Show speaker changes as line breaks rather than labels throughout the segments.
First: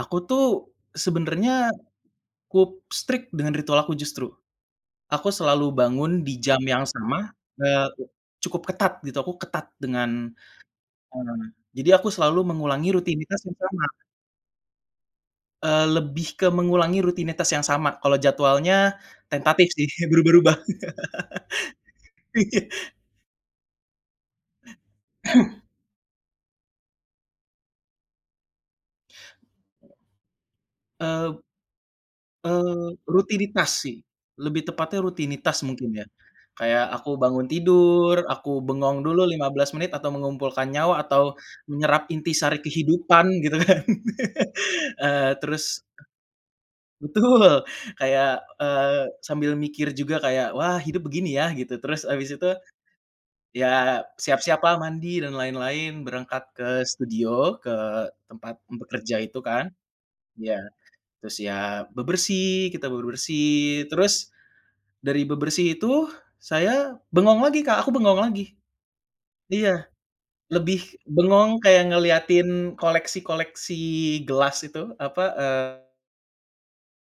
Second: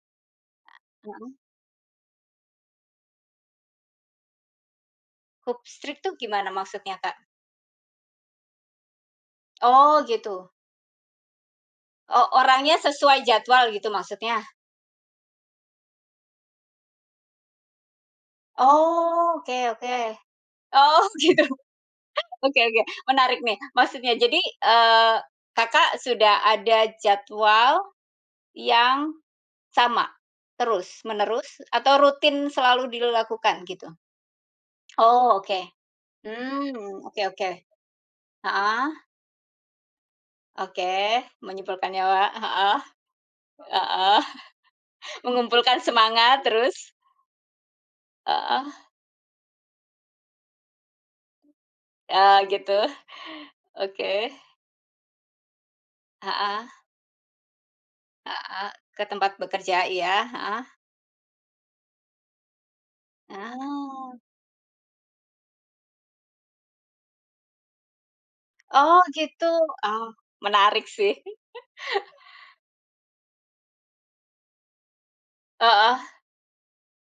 Aku tuh,
Heeh.
sebenarnya cukup strict dengan ritual aku justru. Aku
Cukup
selalu
strict itu
bangun di
gimana
jam yang
maksudnya, Kak?
sama, eee, cukup ketat, gitu. Aku ketat
Oh,
dengan,
gitu.
mmm, jadi aku
Oh,
selalu
orangnya
mengulangi
sesuai
rutinitas yang
jadwal
sama.
gitu, maksudnya?
Eee, lebih ke mengulangi rutinitas yang sama. Kalo jadwalnya,
Oh, oke
tentatif sih.
oke.
Berubah-ubah.
Oh, gitu. Oke
Iya.
oke, menarik nih. Maksudnya, jadi, eee, Kakak, sudah ada jadwal yang sama
Eee
terus-menerus, atau rutin selalu
Eee,
dilakukan
rutinitas
gitu?
sih, lebih tepatnya
Oh,
rutinitas,
Oke.
mungkin ya. Kayak
Mmm,
aku
oke
bangun
oke,
tidur, aku
Heeh.
bengong dulu 15 menit, atau mengumpulkan
Oke.
nyawa, atau
Menyimpulkan
menyerap
nyawa,
inti sari
heeh.
kehidupan, gitu kan,
Heeh,
eee,
mengumpulkan
terus
semangat, terus?
Betul. Kayak,
Heeh.
eee, sambil mikir juga kayak, wah hidup begini ya? Gitu. Terus habis
Oh,
itu,
gitu.
ya
Oke.
siap-siap lah, mandi dan lain-lain. Berangkat
Heeh.
ke studio, ke tempat
Heeh, ke
bekerja
tempat
itu kan
bekerja iya,
ya.
heeh.
Terus ya bebersih, kita bebersih.
Ah.
Terus, dari bebersih itu, saya bengong lagi, Kak, aku bengong lagi.
Oh, gitu.
Iya.
Oh,
Lebih
menarik, sih.
bengong kayak ngeliatin koleksi-koleksi gelas itu, apa, eee
Heeh.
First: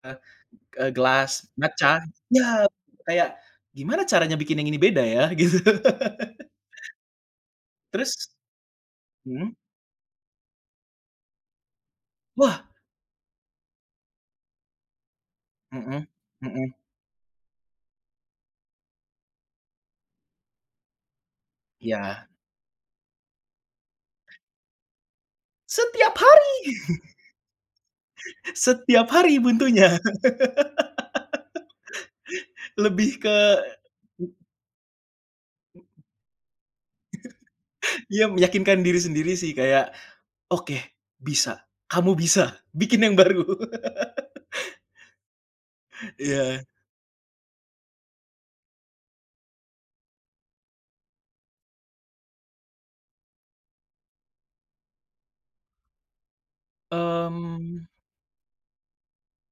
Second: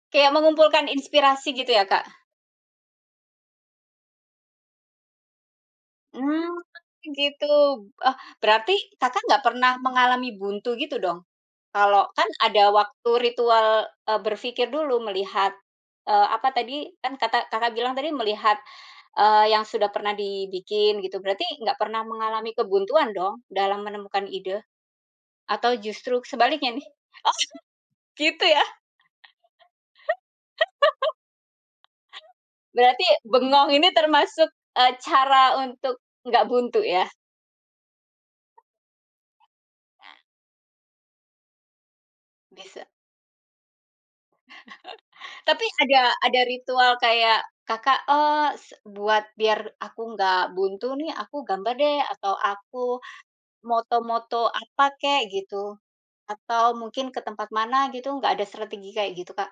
eh,
Kayak mengumpulkan
eee, gelas
inspirasi gitu ya,
ngaca
Kak?
iya. Kayak, gimana caranya bikin yang ini beda ya? Gitu.
Mmm, gitu,
Terus
eh, berarti, Kakak, nggak
mhm?
pernah mengalami buntu gitu, dong? Kalau kan
Wah!
ada waktu ritual, eee, berpikir dulu melihat,
Mhm
eee, apa
mhm.
tadi, kan kata Kakak, bilang tadi, melihat, eee, yang sudah pernah dibikin, gitu. Berarti nggak pernah
Iya.
mengalami kebuntuan, dong dalam menemukan ide? Atau
Setiap
justru
hari!
sebaliknya nih? Oh! Gitu, ya?
Setiap hari, buntunya.
Berarti,
Lebih ke,
bengong ini
mmm
termasuk, eee, cara untuk
Mmm.
nggak buntu, ya?
iya, meyakinkan diri sendiri sih. Kayak,
Nah.
"Oke, bisa. Kamu bisa
Bisa.
bikin yang baru."
Tapi, ada ada
Iya.
ritual kayak, Kakak, oh, se buat biar aku nggak buntu nih, aku gambar deh, atau aku moto-moto apa kek, gitu. Atau mungkin ke tempat mana,
Mmm.
gitu. Nggak ada strategi kayak gitu, Kak?